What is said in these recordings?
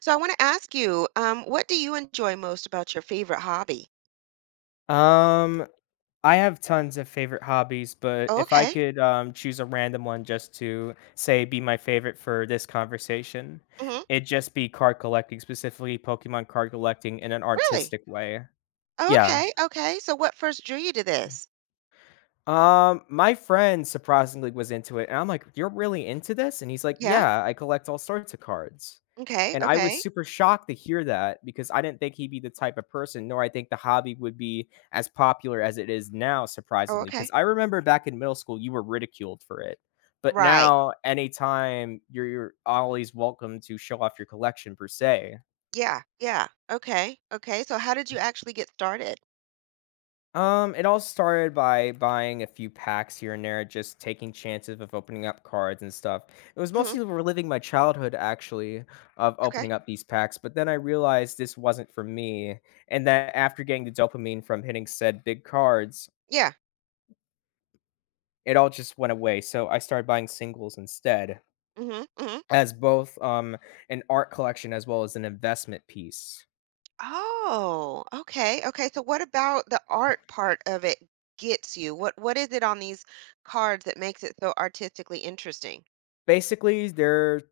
So I want to ask you, what do you enjoy most about your favorite hobby? Um, I have tons of favorite hobbies, but Oh, if I okay. could choose a random one just to say be my favorite for this conversation, Hmm. it'd just be card collecting, specifically Pokemon card collecting in an Really? artistic way. Oh, Yeah. okay. Okay. So what first drew you to this? My friend surprisingly was into it, and I'm like, "You're really into this?" And he's like, Yeah. "Yeah, I collect all sorts of cards." Okay. And I was Okay. super shocked to hear that because I didn't think he'd be the type of person, nor I think the hobby would be as popular as it is now, Oh, surprisingly. okay. Because I remember back in middle school, you were ridiculed for it. But Right. now, anytime you're always welcome to show off your collection per se. Yeah. Yeah. Okay. Okay. So how did you actually get started? It all started by buying a few packs here and there, just taking chances of opening up cards and stuff. It was Hmm. mostly reliving my childhood, actually, of Okay. opening up these packs. But then I realized this wasn't for me, and that after getting the dopamine from hitting said big cards, Yeah. it all just went away. So I started buying singles instead, Hmm. Hmm. as both an art collection as well as an investment piece. Oh, okay. Okay. So what about the art part of it gets you? What is it on these cards that makes it so artistically interesting? Basically, they're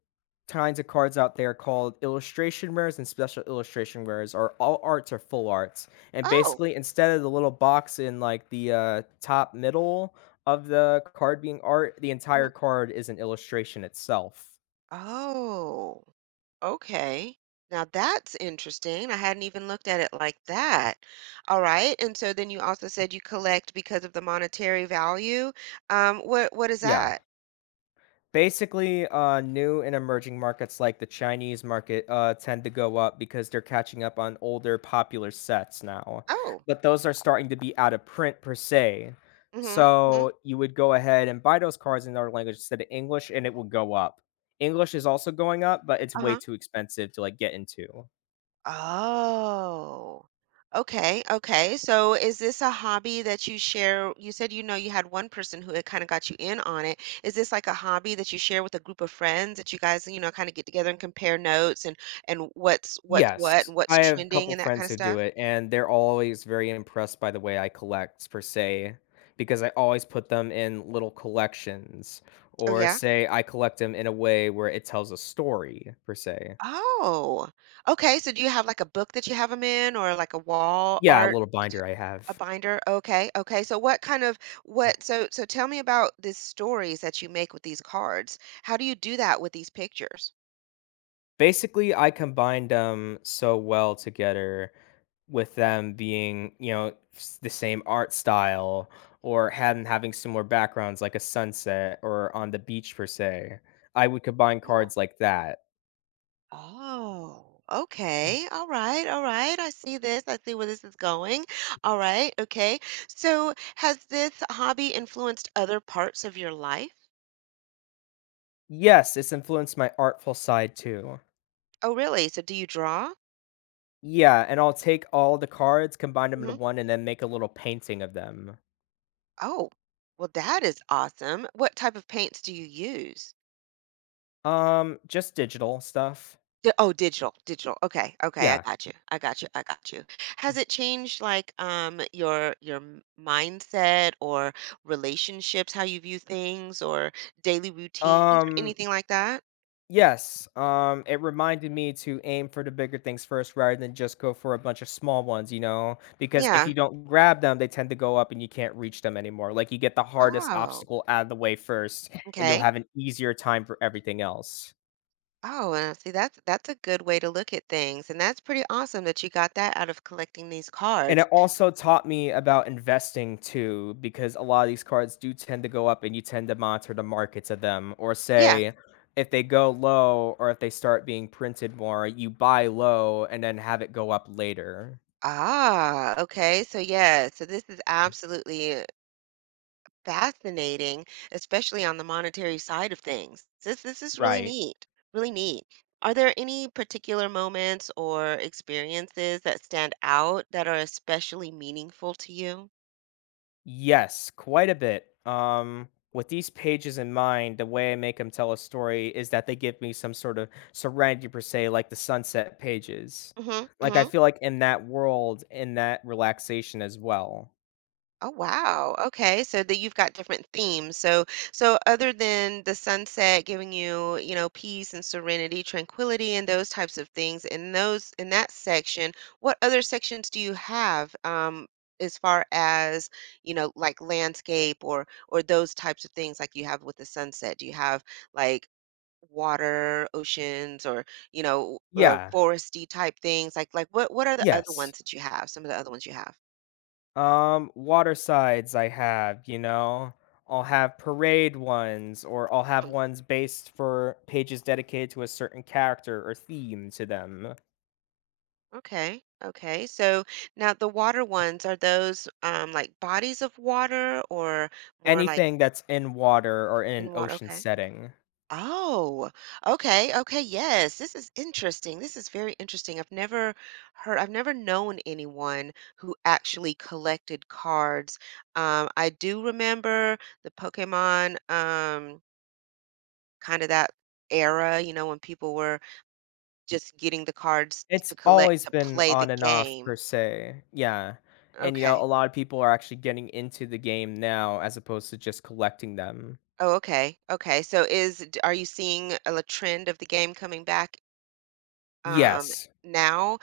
kinds of cards out there called illustration rares and special illustration rares or all arts or full arts, and Oh. basically instead of the little box in like the top middle of the card being art, the Mhm. entire card is an illustration itself. Oh. Okay. Now that's interesting. I hadn't even looked at it like that. All right. And so then you also said you collect because of the monetary value. What is Yeah. that? Basically, new and emerging markets like the Chinese market tend to go up because they're catching up on older popular sets now, Oh. but those are starting to be out of print per se. Mm-hmm. Hmm. So you would go ahead and buy those cards in another language instead of English, and it will go up. English is also going up, but it's way Uh-huh. too expensive to like get into. Oh. Okay, okay. So is this a hobby that you share? You said you know you had one person who had kind of got you in on it. Is this like a hobby that you share with a group of friends that you guys, you know, kind of get together and compare notes and Yes, what's I have a trending couple and that kind friends of who do stuff? it, and they're always very impressed by the way I collect per se, because I always put them in little collections, Oh, or yeah? say I collect them in a way where it tells a story per se. Oh, okay, so do you have, like, a book that you have them in or, like, a wall Yeah, a art little t binder I a have. binder? Okay, okay, so what kind of what so so tell me about these stories that you make with these cards. How do you do that with these pictures? Basically, I combined them so well together with them being, you know, the same art style or having similar backgrounds like a sunset or on the beach per se. I would combine Oh. cards like that. Oh, okay, alright, alright, I see where this is going. Alright, okay, so has this hobby influenced other parts of your life? Yes, it's influenced my artful side too. Oh, really? So do you draw? Yeah, and I'll take all the cards, combine them into Mhm. one, and then make a little painting of them. Oh, well, that is awesome. What type of paints do you use? Just digital stuff. Oh, digital. Okay, okay, I Yeah. got you. I got you. I got you. Has it changed like your mindset or relationships, how you view things, or daily routines or Um, anything like that? yes. It reminded me to aim for the bigger things first rather than just go for a bunch of small ones, Because if Yeah. you don't grab them, they tend to go up and you can't reach them anymore. Like you get the hardest Oh, obstacle out of the way first, and you'll okay. have an easier time for everything else. Oh, and see, that's a good way to look at things, and that's pretty awesome that you got that out of collecting these And cards. it also taught me about investing too, because a lot of these cards do tend to go up and you tend to monitor the markets of them, or Yeah. say if they go low or if they start being printed more, you buy low and then have it go up later. Ah, okay. So yeah, so this is absolutely fascinating, especially on the monetary side of things. This is really Right. neat, really neat. Are there any particular moments or experiences that stand out that are especially meaningful to you? Yes, quite a bit. With these pages in mind, the way I make them tell a story is that they give me some sort of serenity per se, like the sunset pages. Mhm. Like I Mhm. feel like in that world, in that relaxation as well. Oh, wow. Okay. So that you've got different themes. So other than the sunset giving you, you know, peace and serenity, tranquility and those types of things in that section, what other sections do you have as far as, you know, like landscape or those types of things like you have with the sunset? Do you have like water, oceans or, you know, Yeah. foresty type things? Like what are the other Yes. ones that you have? Some of the other ones you have? Water sides I have, I'll have parade ones, or I'll have ones based for pages dedicated to a certain character or theme to them. Okay. Okay. So now the water ones, are those like bodies of water or more like Anything that's in water or in in an water? ocean Okay. setting. Oh, okay. Okay. Yes. This is interesting. This is very interesting. I've never known anyone who actually collected cards. I do remember the Pokemon, kind of that era, you know, when people were just getting the cards to It's collect always to been play the on and off game. per se. Yeah. And you know, Okay. a lot of people are actually getting into the game now as opposed to just collecting them. Oh, okay, okay. So is d are you seeing a l trend of the game coming back, um, Yes. now?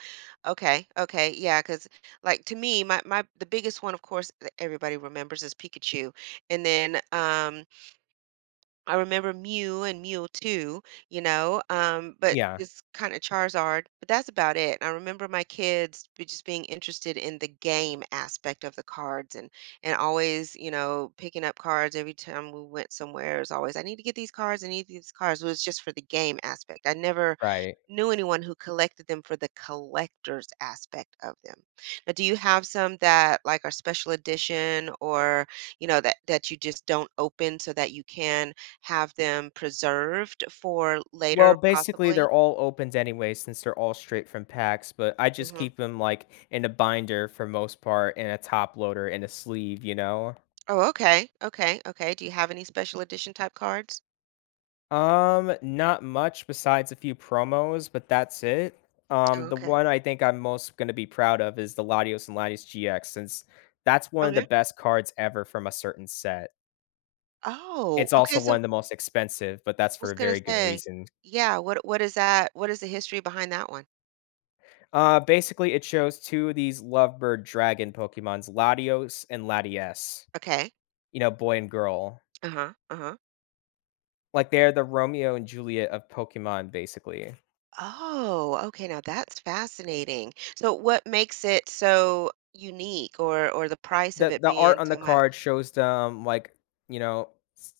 Okay, okay, yeah, 'cause, like, to me, my the biggest one, of course, that everybody remembers is Pikachu, and then, I remember Mew and Mule 2, you know, but Yeah. just kind of Charizard, but that's about it. I remember my kids be just being interested in the game aspect of the cards and always, you know, picking up cards every time we went somewhere. It was always, I need to get these cards, I need these cards. It was just for the game aspect. I never Right. knew anyone who collected them for the collector's aspect of them. Now, do you have some that like are special edition or, you know, that you just don't open so that you can have them preserved for Well, later basically, possibly? they're all opens anyway since they're all straight from packs, but I just Mhm. keep them like in a binder for most part and a top loader and a sleeve, Oh, okay, okay, okay. Do you have any special edition type cards? Not much besides a few promos, but that's it. Oh, The okay. one I think I'm most gonna be proud of is the Latios and Latios GX, since that's one of the Okay. best cards ever from a certain set. Oh, It's okay, also one so of the most expensive, but that's I for was a gonna very good say, reason. yeah, what is that? What is the history behind that one? Basically, it shows two of these lovebird dragon Pokemons, Latios and Latias. Okay. You know, boy and girl. Uh-huh, uh-huh. Like they're the Romeo and Juliet of Pokemon, basically. Oh, okay, now that's fascinating. So what makes it so unique or the price of The it the being art on the so much? card shows them like, you know, s-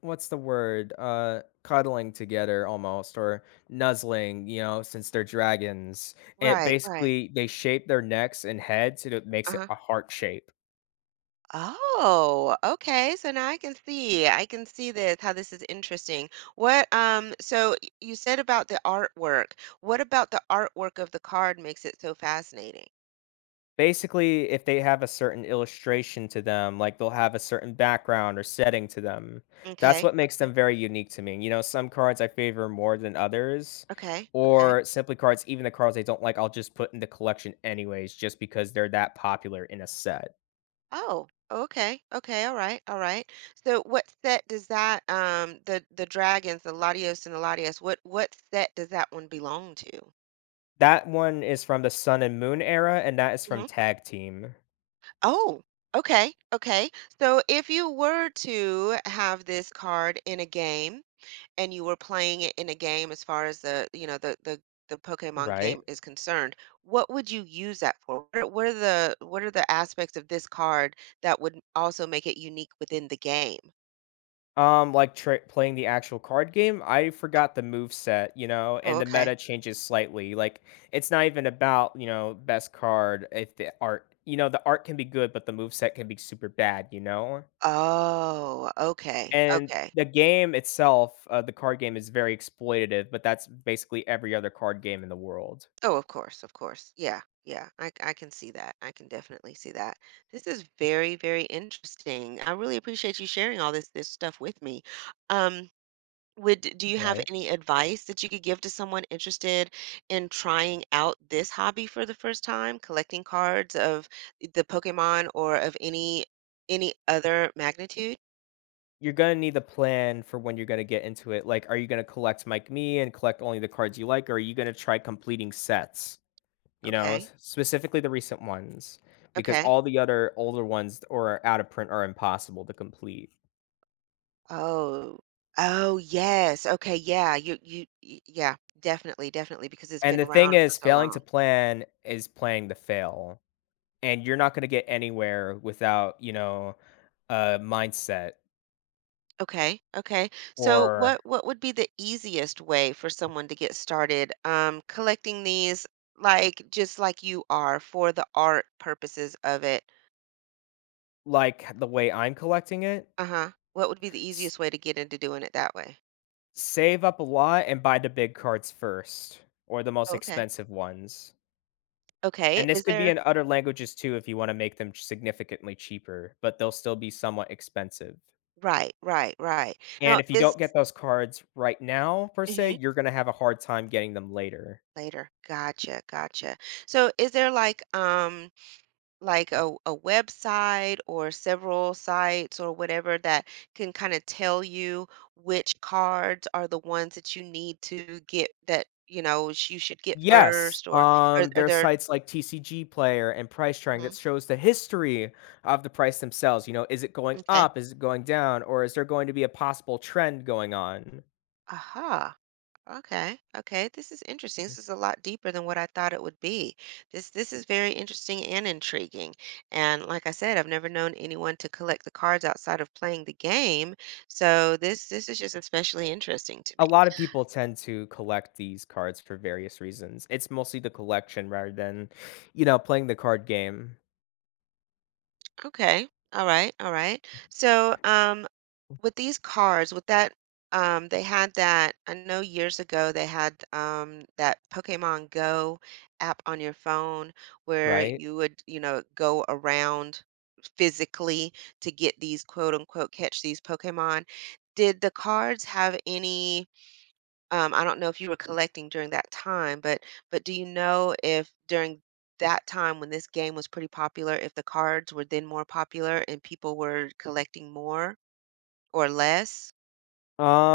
what's the word? Cuddling together almost, or nuzzling. You know, since they're dragons, it Right, right. basically they shape their necks and heads, and it makes it Uh-huh. a heart shape. Oh, okay. So now I can see. I can see this, how this is interesting. What, so you said about the artwork. What about the artwork of the card makes it so fascinating? Basically, if they have a certain illustration to them, like, they'll have a certain background or setting to them. That's Okay, what makes okay, them very unique to me. You know, some cards I favor more than others, okay, okay. or simply cards, even the cards I don't like, I'll just put in the collection anyways just because they're that popular in a set. Oh, okay, okay, all right, all right. So what set does that, the dragons, the Latios and the Latias, what set does that one belong to? That one is from the Sun and Moon era, and that is from Hmm. Tag Team, Oh, okay, okay. So if you were to have this card in a game, and you were playing it in a game as far as the, you know, the Pokemon right? game is concerned, what would you use that for? What are the aspects of this card that would also make it unique within the game? Like tra playing the actual card game, I forgot the move set, you know, Oh, and the okay. meta changes slightly. Like it's not even about, you know, best card if the art, you know, the art can be good, but the move set can be super bad, Oh, okay, And okay. the game itself, the card game is very exploitative, but that's basically every other card game in the world, Oh, of course, of course. Yeah, yeah. I can see that. I can definitely see that. This is very, very interesting. I really appreciate you sharing all this stuff with me. Um Would Do you have right? any advice that you could give to someone interested in trying out this hobby for the first time, collecting cards of the Pokemon or of any other magnitude? You're gonna need a plan for when you're gonna get into it. Like, are you gonna collect Mike Me and collect only the cards you like, or are you gonna try completing sets? You know, Okay. s specifically the recent ones, because Okay. all the other older ones or out of print are impossible to complete. Oh. Oh, yes. Okay, yeah. Yeah, definitely, definitely because it's And been the thing around for is, so failing to long. plan is planning to fail, and you're not gonna get anywhere without, you know, a mindset Okay, okay. So or, what would be the easiest way for someone to get started collecting these, like, just like you are for the art purposes of it? like, the way I'm collecting it, Uh-huh. What would be the s easiest way to get into doing it that way? save up a lot and buy the big cards first or the most Okay. expensive ones. Okay. And this Is could be there. in other languages too if you wanna make them significantly cheaper, but they'll still be somewhat expensive. Right, right, right. Now And if you is. don't get those cards right now per Mhm. se, you're gonna have a hard time getting them later. Later. Gotcha, gotcha. So is there like a website or several sites or whatever that can kind of tell you which cards are the ones that you need to get that you know you should get Yes, first or are there are there. sites like TCG Player and PriceTrack that Mhm. shows the history of the price themselves, you know, is it going Okay. up, is it going down, or is there going to be a possible trend going on? Aha. Okay, okay. This is interesting. This is a lot deeper than what I thought it would be. This is very interesting and intriguing, and like I said, I've never known anyone to collect the cards outside of playing the game. So this is just especially interesting to A me. lot of people tend to collect these cards for various reasons. It's mostly the collection rather than, you know, playing the card game. Okay. All right. All right. So, with these cards, with that, they had that. I know years ago they had that Pokemon Go app on your phone where Right? you would, you know, go around physically to get these quote unquote catch these Pokemon. Did the cards have any? I don't know if you were collecting during that time, but do you know if during that time when this game was pretty popular, if the cards were then more popular and people were collecting more or less,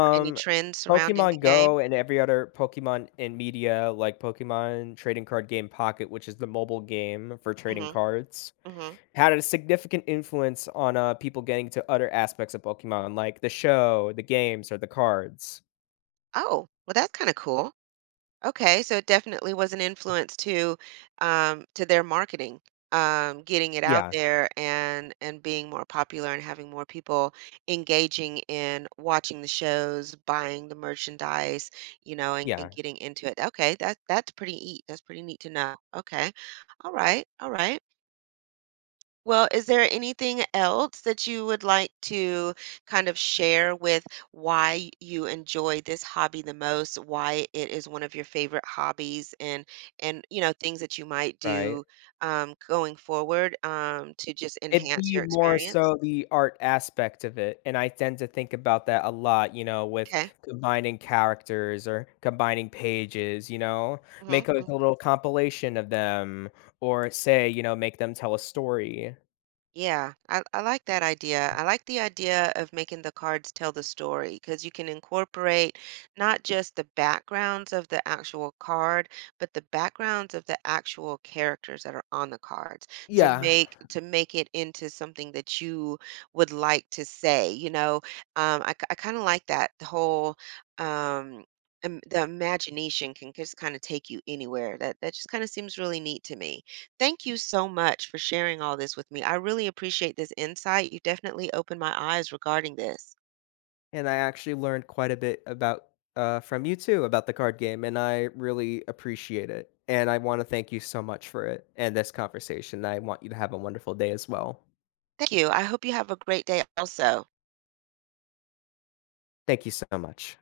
or any trends surrounding the Pokemon game? Go and every other Pokemon in media, like Pokemon Trading Card Game Pocket, which is the mobile game for trading Mhm, cards, mhm. had a significant influence on people getting to other aspects of Pokemon, like the show, the games, or the cards. Oh, well, that's kinda cool. Okay, so it definitely was an influence to their marketing, getting it out Yeah, there and being more popular and having more people engaging in watching the shows, buying the merchandise, you know, and yeah, getting into it. Okay, that's pretty neat. That's pretty neat to know. Okay, all right, all right. Well, is there anything else that you would like to kind of share with why you enjoy this hobby the most, why it is one of your favorite hobbies and things that you might right. do going forward to just It'd enhance be your more experience? so the art aspect of it, and I tend to think about that a lot, you know, with Okay. combining characters or combining pages, you know? Make, Hmm. like, a little compilation of them or say, you know, make them tell a story. Yeah, I like that idea. I like the idea of making the cards tell the story because you can incorporate not just the backgrounds of the actual card, but the backgrounds of the actual characters that are on the cards to Yeah, make it into something that you would like to say. You know, I kind of like that um, the imagination can just kind of take you anywhere. That just kind of seems really neat to me. Thank you so much for sharing all this with me. I really appreciate this insight. You definitely opened my eyes regarding this. and I actually learned quite a bit about from you too about the card game, and I really appreciate it, and I wanna thank you so much for it and this conversation. I want you to have a wonderful day as well. Thank you. I hope you have a great day also. Thank you so much.